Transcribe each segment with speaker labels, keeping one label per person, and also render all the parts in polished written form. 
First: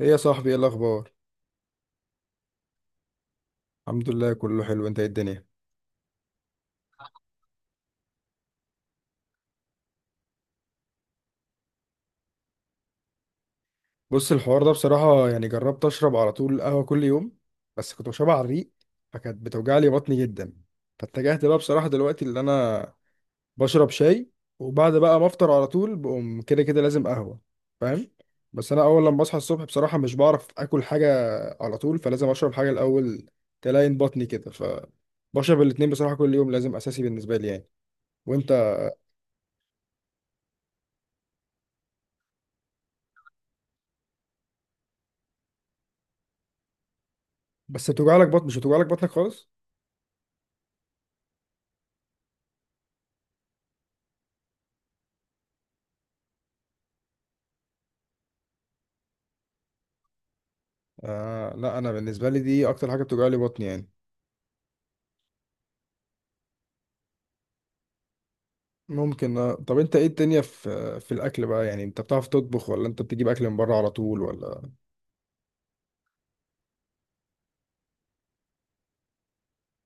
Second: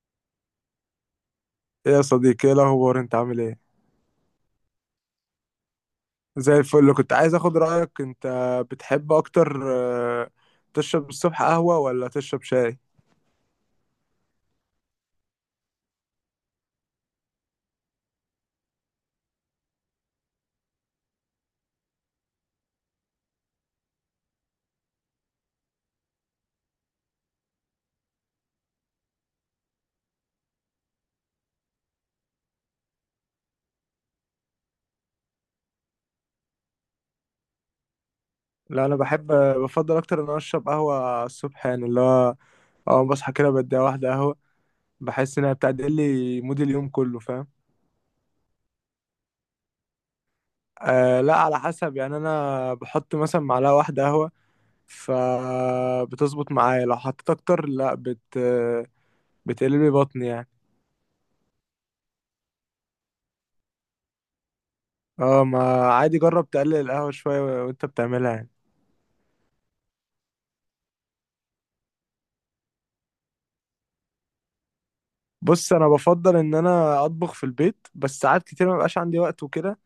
Speaker 1: ايه يا صاحبي، ايه الاخبار؟
Speaker 2: إيه يا صديقي، ايه الاخبار؟ انت عامل ايه؟
Speaker 1: الحمد لله كله حلو. انت ايه الدنيا؟
Speaker 2: زي الفل. كنت عايز اخد رايك، انت بتحب اكتر، آه، تشرب الصبح قهوه ولا تشرب شاي؟
Speaker 1: بص، الحوار ده بصراحه يعني جربت اشرب على طول قهوه كل يوم، بس كنت بشربها على الريق فكانت بتوجع لي بطني جدا. فاتجهت بقى بصراحه دلوقتي اللي انا بشرب شاي، وبعد بقى ما افطر على طول بقوم كده كده لازم قهوه، فاهم؟ بس انا اول لما بصحى الصبح بصراحه مش بعرف اكل حاجه على طول، فلازم اشرب حاجه الاول تلاين بطني كده، فبشرب الاتنين بصراحه كل يوم لازم اساسي بالنسبه لي يعني. وانت؟
Speaker 2: لا انا بحب، بفضل اكتر ان أنا اشرب قهوه الصبح، يعني اللي هو اول ما بصحى كده بدي واحده قهوه، بحس انها بتعدل لي مود اليوم كله، فاهم؟
Speaker 1: بس بتوجع لك بطن، مش بتوجع لك بطنك خالص؟
Speaker 2: أه لا، على حسب يعني. انا بحط مثلا معلقه واحده قهوه فبتظبط معايا، لو حطيت اكتر لا بتقلب لي بطني يعني.
Speaker 1: آه لا، انا بالنسبه لي دي اكتر حاجه بتوجع لي بطني يعني.
Speaker 2: اه ما عادي، جرب تقلل القهوه شويه وانت بتعملها يعني.
Speaker 1: ممكن آه. طب انت ايه الدنيا في الاكل بقى؟ يعني انت بتعرف تطبخ ولا انت بتجيب اكل من بره على طول ولا؟
Speaker 2: بص، انا بفضل ان انا اطبخ في البيت، بس ساعات كتير ما بيبقاش عندي وقت وكده،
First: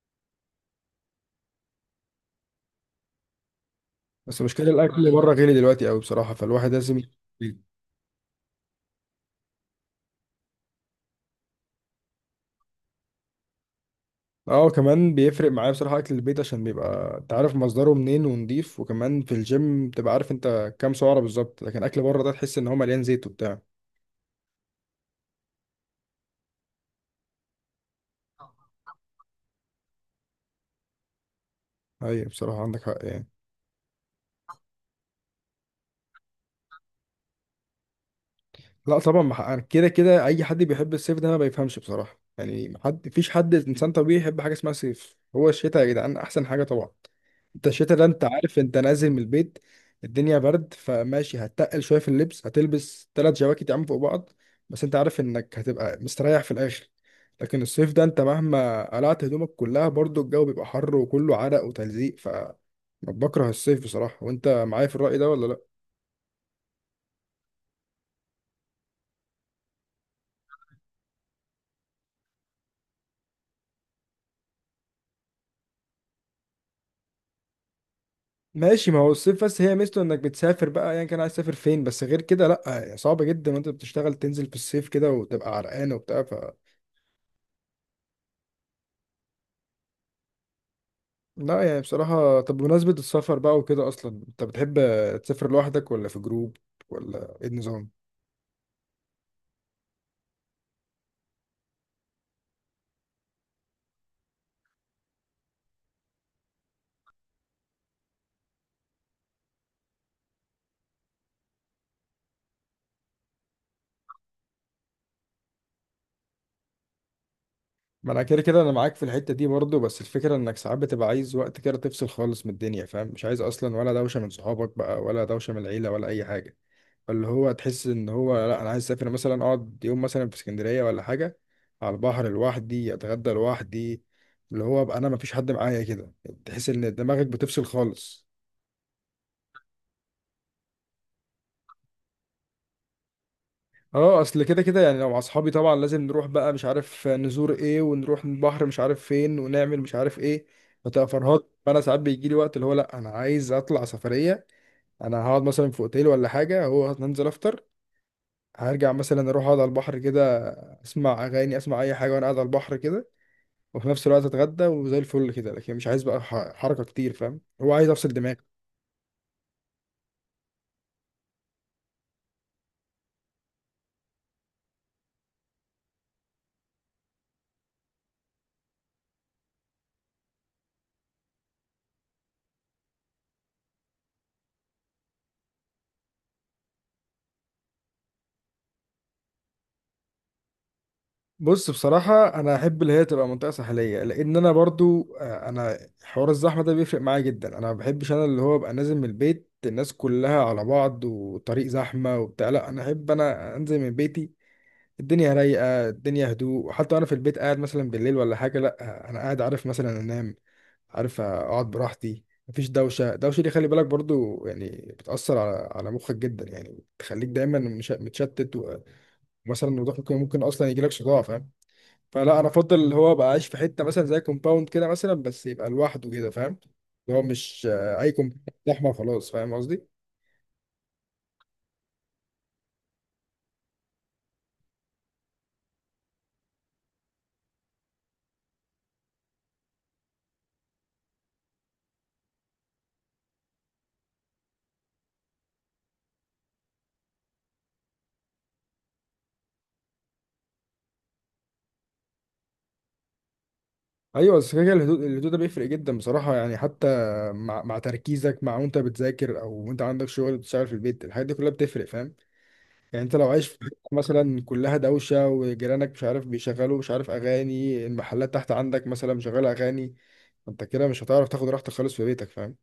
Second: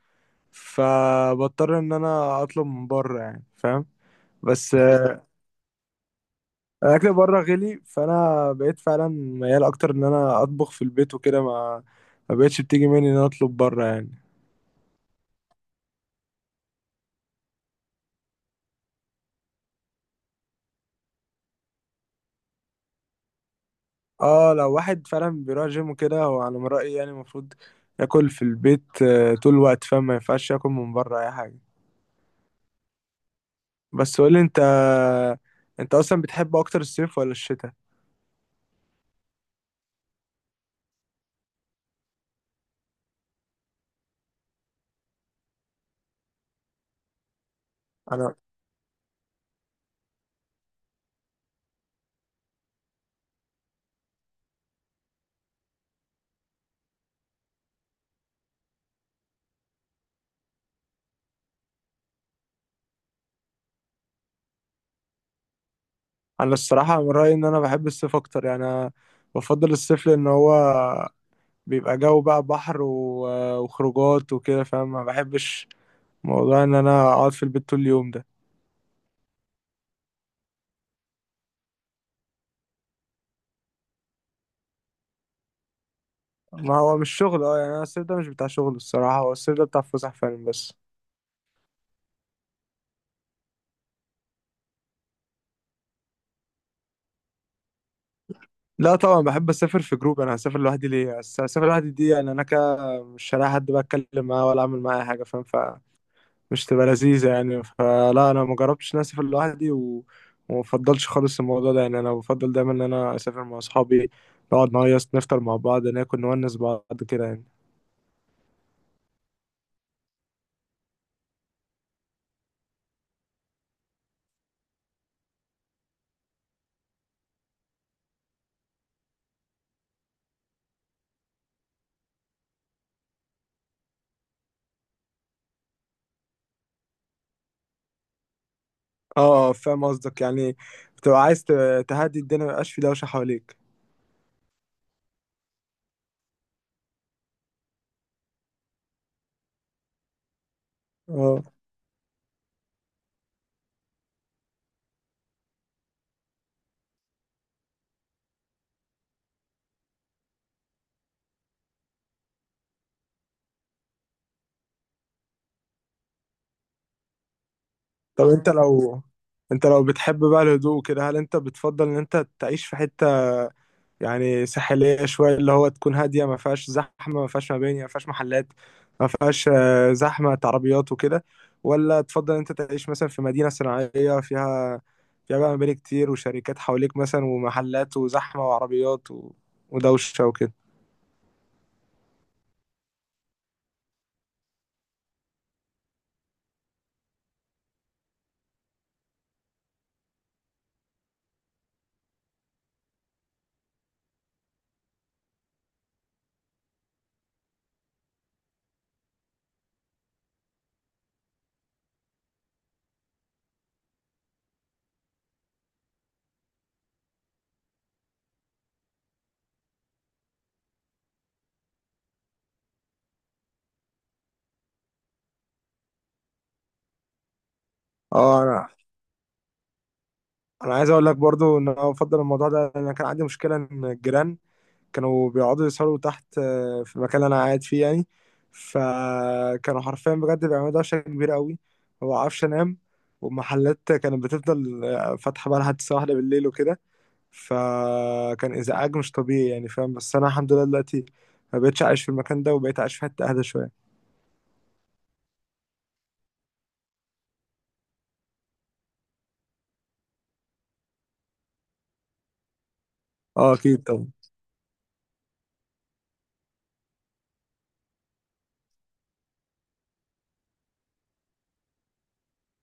Speaker 2: فبضطر ان انا اطلب من بره يعني، فاهم؟
Speaker 1: بس مشكله
Speaker 2: بس
Speaker 1: الاكل بره غالي دلوقتي قوي بصراحه، فالواحد لازم.
Speaker 2: الاكل بره غلي، فانا بقيت فعلا ميال اكتر ان انا اطبخ في البيت وكده، ما بقتش بتيجي مني ان انا اطلب بره يعني.
Speaker 1: اه كمان بيفرق معايا بصراحه اكل البيت، عشان بيبقى انت عارف مصدره منين ونضيف، وكمان في الجيم بتبقى عارف انت كام سعره بالظبط، لكن اكل بره ده تحس ان هو مليان زيت وبتاع.
Speaker 2: اه لو واحد فعلا بيروح جيم وكده، هو على ما رايي يعني المفروض ياكل في البيت طول الوقت، فاهم؟ ما ينفعش ياكل من بره اي حاجه.
Speaker 1: ايوه بصراحه عندك حق يعني.
Speaker 2: بس قولي انت، انت اصلا بتحب اكتر الصيف ولا الشتاء؟
Speaker 1: لا طبعا، ما ح- كده كده اي حد بيحب الصيف ده ما بيفهمش بصراحه يعني. ما حد فيش حد انسان طبيعي يحب حاجه اسمها صيف. هو الشتاء يا جدعان احسن حاجه طبعا. انت الشتاء ده انت
Speaker 2: انا
Speaker 1: عارف انت نازل من البيت الدنيا برد، فماشي هتتقل شويه في اللبس، هتلبس 3 جواكت يا عم فوق بعض، بس انت عارف انك هتبقى مستريح في الاخر. لكن الصيف ده انت مهما قلعت هدومك كلها برضو الجو بيبقى حر وكله عرق وتلزيق ف. بكره الصيف بصراحه، وانت معايا في الرأي ده ولا لا؟
Speaker 2: انا الصراحه من رايي ان انا بحب الصيف اكتر يعني. أنا بفضل الصيف لان هو بيبقى جو بقى، بحر وخروجات وكده، فاهم؟ ما بحبش موضوع ان انا اقعد في البيت طول اليوم ده.
Speaker 1: ماشي، ما هو الصيف بس هي ميزته انك بتسافر بقى، ايا يعني كان عايز تسافر فين، بس غير كده لا يعني صعب جدا وانت بتشتغل تنزل في الصيف كده وتبقى عرقان وبتاع ف.
Speaker 2: ما هو مش شغل، اه يعني انا الصيف ده مش بتاع شغل الصراحه، هو الصيف ده بتاع فسح فعلا بس.
Speaker 1: لا يعني بصراحة. طب بمناسبة السفر بقى وكده، اصلا انت بتحب تسافر لوحدك ولا في جروب؟ ولا ايه النظام؟
Speaker 2: لا طبعا، بحب اسافر في جروب. انا هسافر لوحدي ليه؟ هسافر لوحدي دي يعني انا كده مش هلاقي حد بقى اتكلم معاه ولا اعمل معاه أي حاجه، فاهم؟ مش تبقى لذيذة يعني. فلا، أنا ما جربتش إن أنا أسافر لوحدي وما بفضلش خالص الموضوع ده يعني. أنا بفضل دايما إن أنا أسافر مع أصحابي، نقعد نهيص، نفطر مع بعض، ناكل، نونس بعض كده يعني.
Speaker 1: ما انا كده كده انا معاك في الحتة دي برضه، بس الفكرة انك ساعات بتبقى عايز وقت كده تفصل خالص من الدنيا، فاهم؟ مش عايز اصلا ولا دوشة من صحابك بقى، ولا دوشة من العيلة، ولا اي حاجة. اللي هو تحس ان هو لا، انا عايز اسافر مثلا اقعد يوم مثلا في اسكندريه ولا حاجه على البحر لوحدي، اتغدى لوحدي، اللي هو ابقى انا مفيش حد معايا كده. تحس ان دماغك بتفصل خالص.
Speaker 2: اه فاهم قصدك يعني، بتبقى عايز تهدي الدنيا، ميبقاش في دوشة حواليك.
Speaker 1: اه، اصل كده كده يعني لو مع اصحابي طبعا لازم نروح بقى مش عارف نزور ايه، ونروح البحر مش عارف فين، ونعمل مش عارف ايه، فتبقى فرهاد.
Speaker 2: اه
Speaker 1: فانا ساعات بيجي لي وقت اللي هو لا، انا عايز اطلع سفريه. انا هقعد مثلا في اوتيل ولا حاجه، هو هننزل افطر، هرجع مثلا اروح اقعد على البحر كده، اسمع اغاني اسمع اي حاجه وانا قاعد على البحر كده، وفي نفس الوقت اتغدى وزي الفل كده. لكن مش عايز بقى حركه كتير، فاهم؟ هو عايز افصل
Speaker 2: طب
Speaker 1: دماغي.
Speaker 2: أنت لو، أنت لو بتحب بقى الهدوء كده، هل أنت بتفضل إن أنت تعيش في حتة يعني ساحلية شوية، اللي هو تكون هادية، ما فيهاش زحمة، ما فيهاش مباني، ما فيهاش محلات، ما فيهاش زحمة عربيات وكده؟ ولا تفضل انت تعيش مثلا في مدينة صناعية فيها بقى مباني كتير وشركات حواليك مثلا ومحلات وزحمة وعربيات ودوشة وكده؟
Speaker 1: بص بصراحه انا احب اللي هي تبقى منطقه ساحليه، لان انا برضو انا حوار الزحمه ده بيفرق معايا جدا، انا ما بحبش انا اللي هو ابقى نازل من البيت الناس كلها على بعض والطريق زحمه وبتاع. لا انا احب انا انزل من بيتي الدنيا رايقه، الدنيا هدوء. حتى انا في البيت قاعد مثلا بالليل ولا حاجه، لا انا قاعد عارف مثلا انام، عارف اقعد براحتي مفيش دوشه. الدوشه دي خلي بالك برضو يعني بتاثر على مخك جدا، يعني بتخليك دايما متشتت و، ومثلا وضوح ممكن اصلا يجي لك صداع، فاهم؟ فلا انا افضل اللي هو ابقى عايش في حته مثلا زي كومباوند كده مثلا، بس يبقى لوحده كده، فاهم؟ اللي هو مش اي كومباوند
Speaker 2: اه،
Speaker 1: زحمه خلاص، فاهم قصدي؟
Speaker 2: انا عايز اقول لك برضو ان انا بفضل الموضوع ده. انا كان عندي مشكلة ان الجيران كانوا بيقعدوا يسهروا تحت في المكان اللي انا قاعد فيه يعني، فكانوا حرفيا بجد بيعملوا دوشه كبيره قوي، هو عفش نام. والمحلات كانت بتفضل فاتحه بقى لحد الساعه واحدة بالليل وكده، فكان ازعاج مش طبيعي يعني، فاهم؟ بس انا الحمد لله دلوقتي ما بقتش عايش في المكان ده، وبقيت عايش في حته اهدى شويه.
Speaker 1: ايوه، بس كده كده الهدوء ده بيفرق جدا بصراحه يعني، حتى مع تركيزك، مع وانت بتذاكر او وانت عندك شغل بتشتغل في البيت، الحاجات دي كلها بتفرق، فاهم؟ يعني انت لو عايش
Speaker 2: اه
Speaker 1: في
Speaker 2: اكيد
Speaker 1: حتة
Speaker 2: طبعا.
Speaker 1: مثلا كلها دوشه، وجيرانك مش عارف بيشغلوا مش عارف اغاني، المحلات تحت عندك مثلا مشغله اغاني، انت كده مش هتعرف تاخد راحتك خالص في بيتك، فاهم؟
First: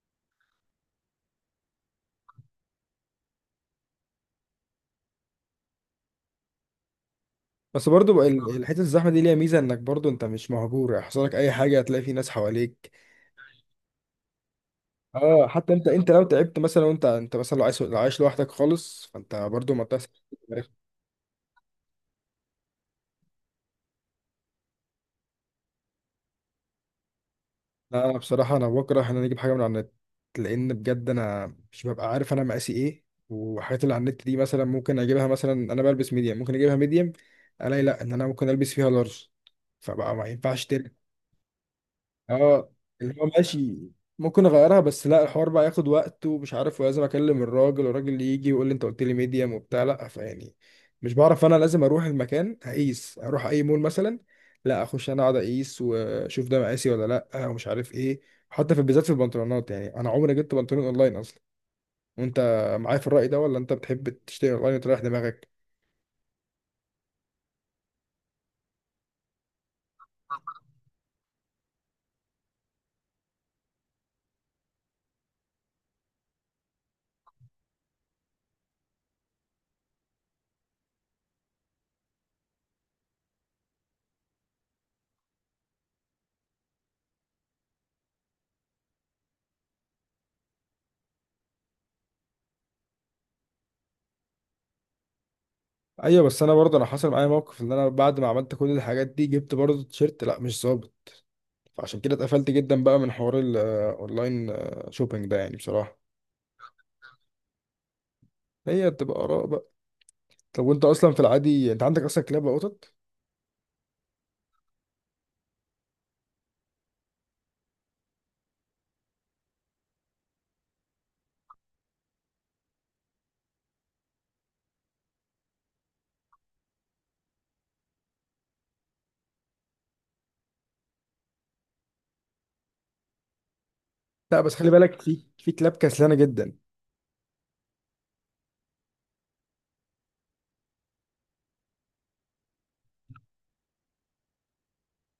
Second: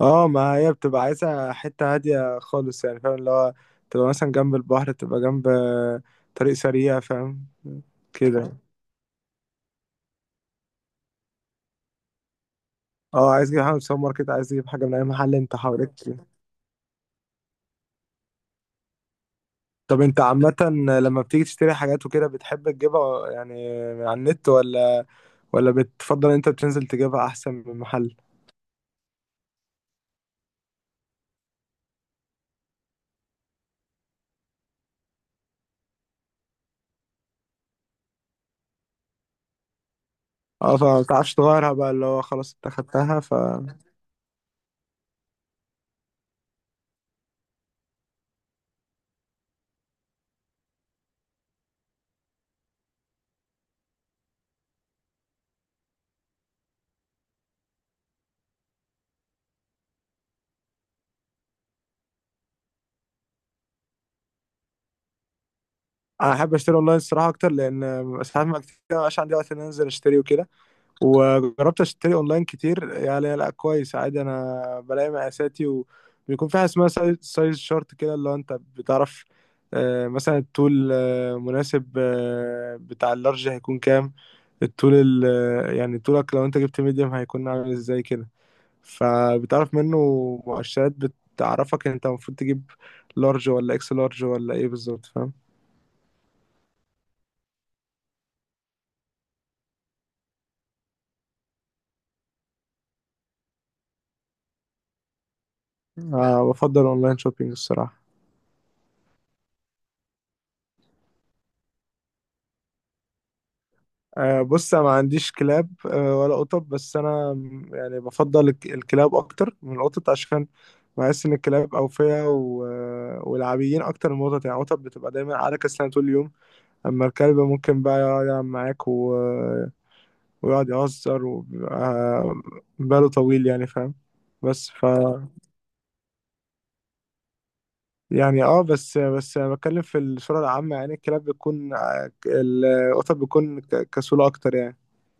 Speaker 2: اه ما هي بتبقى عايزه حته هاديه خالص يعني، فاهم؟ اللي هو تبقى مثلا جنب البحر، تبقى جنب طريق سريع، فاهم
Speaker 1: بس برضو بقى
Speaker 2: كده؟
Speaker 1: الحته الزحمه دي ليها ميزه انك برضو انت مش مهجور يحصل لك اي حاجه، هتلاقي في ناس حواليك.
Speaker 2: اه عايز تجيب حاجه من السوبر ماركت، عايز تجيب حاجه من اي محل
Speaker 1: اه،
Speaker 2: انت
Speaker 1: حتى انت
Speaker 2: حواليك.
Speaker 1: انت لو تعبت مثلا، وانت انت مثلا لو عايش لوحدك خالص فانت برضو ما
Speaker 2: طب
Speaker 1: بتحصل.
Speaker 2: انت عامه لما بتيجي تشتري حاجات وكده، بتحب تجيبها يعني من على النت، ولا بتفضل انت بتنزل تجيبها احسن من
Speaker 1: لا
Speaker 2: محل؟
Speaker 1: انا بصراحه انا بكره ان انا اجيب حاجه من على النت، لان بجد انا مش ببقى عارف انا مقاسي ايه، والحاجات اللي على النت دي مثلا ممكن اجيبها مثلا انا بلبس ميديم ممكن اجيبها ميديم، الاقي لا ان انا ممكن البس فيها لارج، فبقى ما ينفعش
Speaker 2: اه،
Speaker 1: ترجع.
Speaker 2: فما بتعرفش تغيرها بقى، اللي هو خلاص
Speaker 1: اه،
Speaker 2: انت
Speaker 1: اللي
Speaker 2: خدتها
Speaker 1: هو
Speaker 2: ف...
Speaker 1: ماشي ممكن اغيرها، بس لا الحوار بقى ياخد وقت ومش عارف، ولازم اكلم الراجل، والراجل اللي يجي يقول لي انت قلت لي ميديم وبتاع، لا فيعني مش بعرف، انا لازم اروح المكان اقيس، اروح اي مول مثلا لا اخش انا اقعد اقيس واشوف ده مقاسي ولا لا، ومش عارف ايه. حتى في بالذات في البنطلونات يعني انا عمري جبت بنطلون اونلاين اصلا. وانت معايا في الرأي ده، ولا انت بتحب تشتري اونلاين وتريح دماغك؟
Speaker 2: انا احب اشتري اونلاين الصراحه اكتر، لان ساعات ما كتير مبقاش عندي وقت ان أنا انزل اشتري وكده. وجربت اشتري اونلاين كتير يعني، لا كويس عادي، انا بلاقي مقاساتي، وبيكون في حاجه اسمها سايز، سايز شورت كده، اللي هو انت بتعرف مثلا الطول مناسب بتاع اللارج هيكون كام، الطول ال آه، يعني طولك لو انت جبت ميديم هيكون عامل ازاي كده، فبتعرف منه مؤشرات بتعرفك انت المفروض تجيب لارج ولا اكس لارج ولا ايه بالظبط، فاهم؟
Speaker 1: ايوه، بس انا برضه انا حصل معايا موقف ان انا بعد ما عملت كل الحاجات دي جبت برضه تيشيرت لا مش ظابط، فعشان كده اتقفلت جدا بقى من حوار الاونلاين شوبينج ده يعني بصراحه.
Speaker 2: بفضل اونلاين شوبينج الصراحه.
Speaker 1: هي بتبقى اراء بقى. طب وانت اصلا في العادي، انت عندك اصلا كلاب وقطط؟
Speaker 2: بص انا ما عنديش كلاب ولا قطط، بس انا يعني بفضل الكلاب اكتر من القطط، عشان بحس ان الكلاب اوفياء ولعبيين اكتر من القطط يعني. القطط بتبقى دايما على كسلانه طول اليوم، اما الكلب ممكن بقى يقعد يلعب معاك و... آه، ويقعد يهزر، وبيبقى باله طويل يعني، فاهم؟
Speaker 1: لا، بس
Speaker 2: بس
Speaker 1: خلي
Speaker 2: ف
Speaker 1: بالك في كلاب كسلانه جدا.
Speaker 2: يعني اه، بس انا بتكلم في الصوره العامه يعني، الكلاب بتكون القطط بتكون كسوله اكتر يعني.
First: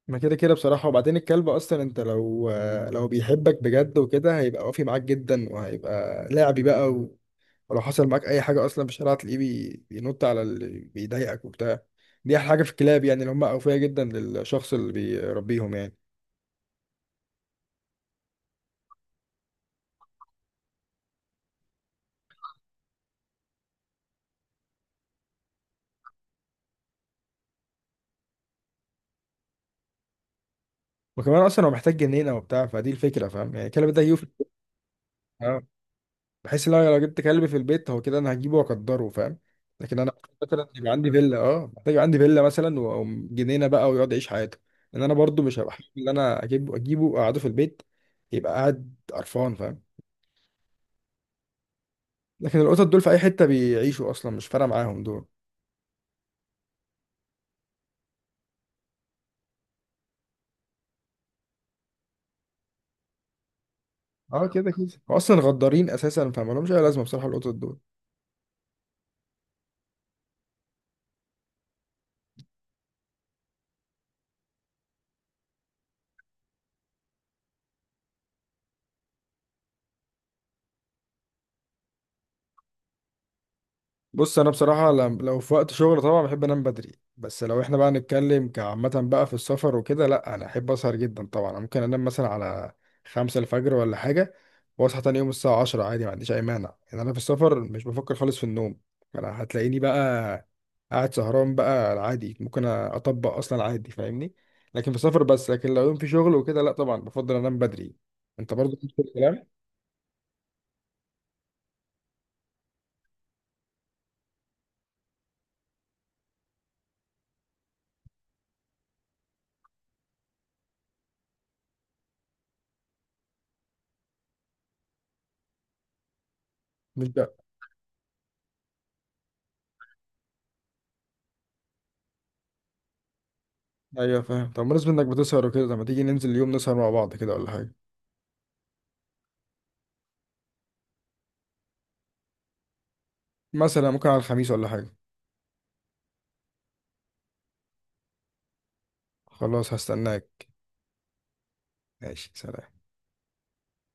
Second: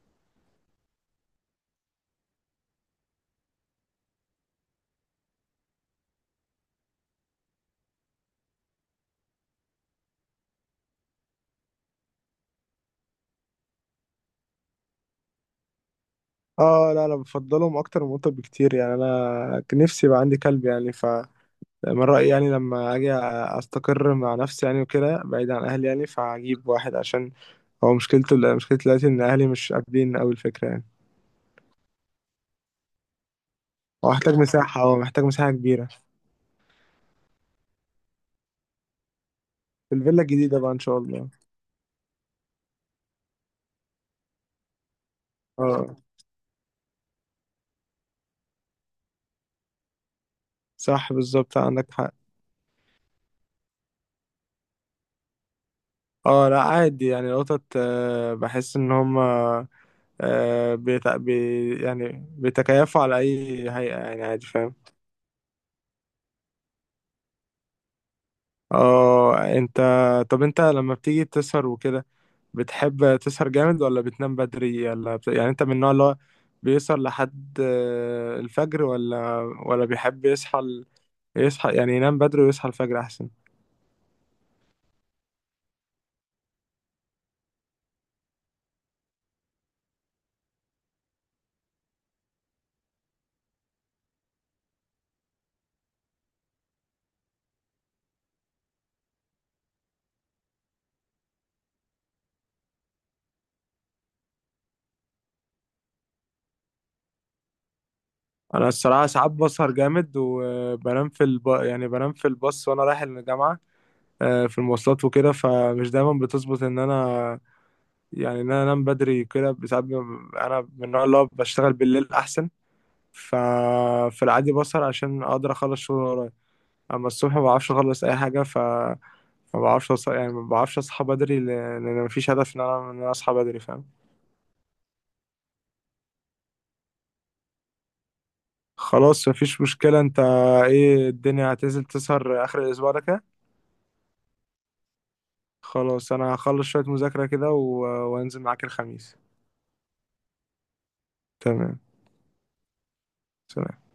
Speaker 1: ما كده كده بصراحه، وبعدين الكلب اصلا انت لو بيحبك بجد وكده هيبقى وافي معاك جدا، وهيبقى لعبي بقى و، ولو حصل معاك اي حاجه اصلا في الشارع هتلاقيه بينط على اللي بيضايقك وبتاع. دي احلى حاجه في الكلاب يعني اللي هم اوفياء جدا للشخص اللي بيربيهم يعني.
Speaker 2: اه لا انا بفضلهم اكتر من القطط بكتير يعني، انا كان نفسي يبقى عندي كلب يعني. ف من رأيي يعني لما اجي استقر مع نفسي يعني وكده بعيد عن اهلي يعني، فهجيب واحد. عشان هو مشكلته، مشكلتي دلوقتي ان اهلي مش قابلين قوي الفكرة يعني.
Speaker 1: وكمان اصلا هو محتاج جنينه وبتاع، فدي الفكره، فاهم؟ يعني الكلب ده
Speaker 2: هو
Speaker 1: يوفي.
Speaker 2: محتاج مساحة هو محتاج مساحة
Speaker 1: اه،
Speaker 2: كبيرة.
Speaker 1: بحيث لو جبت كلب في البيت، هو كده انا هجيبه واقدره، فاهم؟
Speaker 2: في
Speaker 1: لكن انا
Speaker 2: الفيلا
Speaker 1: محتاج
Speaker 2: الجديدة
Speaker 1: مثلا
Speaker 2: بقى ان
Speaker 1: يبقى
Speaker 2: شاء
Speaker 1: عندي
Speaker 2: الله.
Speaker 1: فيلا، اه محتاج يبقى عندي فيلا مثلا، وجنينه بقى ويقعد يعيش حياته. لان انا برضو مش هبقى حابب
Speaker 2: اه
Speaker 1: ان انا اجيبه واقعده في البيت يبقى قاعد قرفان، فاهم؟
Speaker 2: صح بالظبط، عندك حق.
Speaker 1: لكن القطط دول في اي حته بيعيشوا اصلا، مش فارقه معاهم دول.
Speaker 2: اه لا عادي يعني، القطط بحس ان هما يعني بيتكيفوا على اي هيئة يعني
Speaker 1: اه
Speaker 2: عادي،
Speaker 1: كده
Speaker 2: فاهم؟
Speaker 1: كده هو اصلا غدارين اساسا، فما لهمش اي لازمه بصراحه القطط دول.
Speaker 2: اه، طب انت لما بتيجي تسهر وكده، بتحب تسهر جامد ولا بتنام بدري ولا يعني انت من النوع اللي هو بيسهر لحد الفجر، ولا بيحب يصحى يصحى يعني ينام بدري ويصحى الفجر احسن؟
Speaker 1: بص انا بصراحه لو في وقت شغل طبعا بحب انام بدري، بس لو احنا بقى نتكلم كعامه بقى في السفر وكده، لا انا احب اسهر جدا طبعا. أنا ممكن انام مثلا على 5 الفجر ولا حاجه، واصحى تاني يوم الساعه 10 عادي، ما عنديش اي مانع يعني، انا في السفر مش بفكر خالص في النوم. انا هتلاقيني بقى قاعد سهران بقى عادي، ممكن اطبق اصلا عادي، فاهمني؟ لكن في السفر بس، لكن لو يوم في شغل وكده لا طبعا بفضل انام بدري. انت
Speaker 2: انا
Speaker 1: برضو نفس
Speaker 2: الصراحة ساعات
Speaker 1: الكلام؟
Speaker 2: بسهر جامد، وبنام في يعني بنام في الباص وانا رايح الجامعة في المواصلات وكده، فمش دايما بتظبط ان انا يعني ان انا انام بدري كده. ساعات انا من النوع اللي هو بشتغل بالليل احسن، ففي العادي بسهر عشان اقدر اخلص شغل اللي ورايا، اما
Speaker 1: مش
Speaker 2: الصبح
Speaker 1: بقى.
Speaker 2: ما بعرفش اخلص اي حاجه. ف ما بعرفش يعني ما بعرفش اصحى بدري لان أنا مفيش هدف ان انا ان انا اصحى بدري، فاهم؟
Speaker 1: ايوه فاهم. طب بالنسبه انك بتسهر وكده، طب ما تيجي ننزل اليوم نسهر مع بعض كده ولا حاجه؟
Speaker 2: خلاص مفيش مشكله. انت ايه الدنيا، هتنزل تسهر اخر الاسبوع ده كده؟
Speaker 1: مثلا ممكن على الخميس ولا حاجة.
Speaker 2: خلاص انا هخلص شويه مذاكره كده وانزل معاك الخميس.
Speaker 1: خلاص، هستناك.
Speaker 2: تمام،
Speaker 1: ماشي، سلام.
Speaker 2: سلام.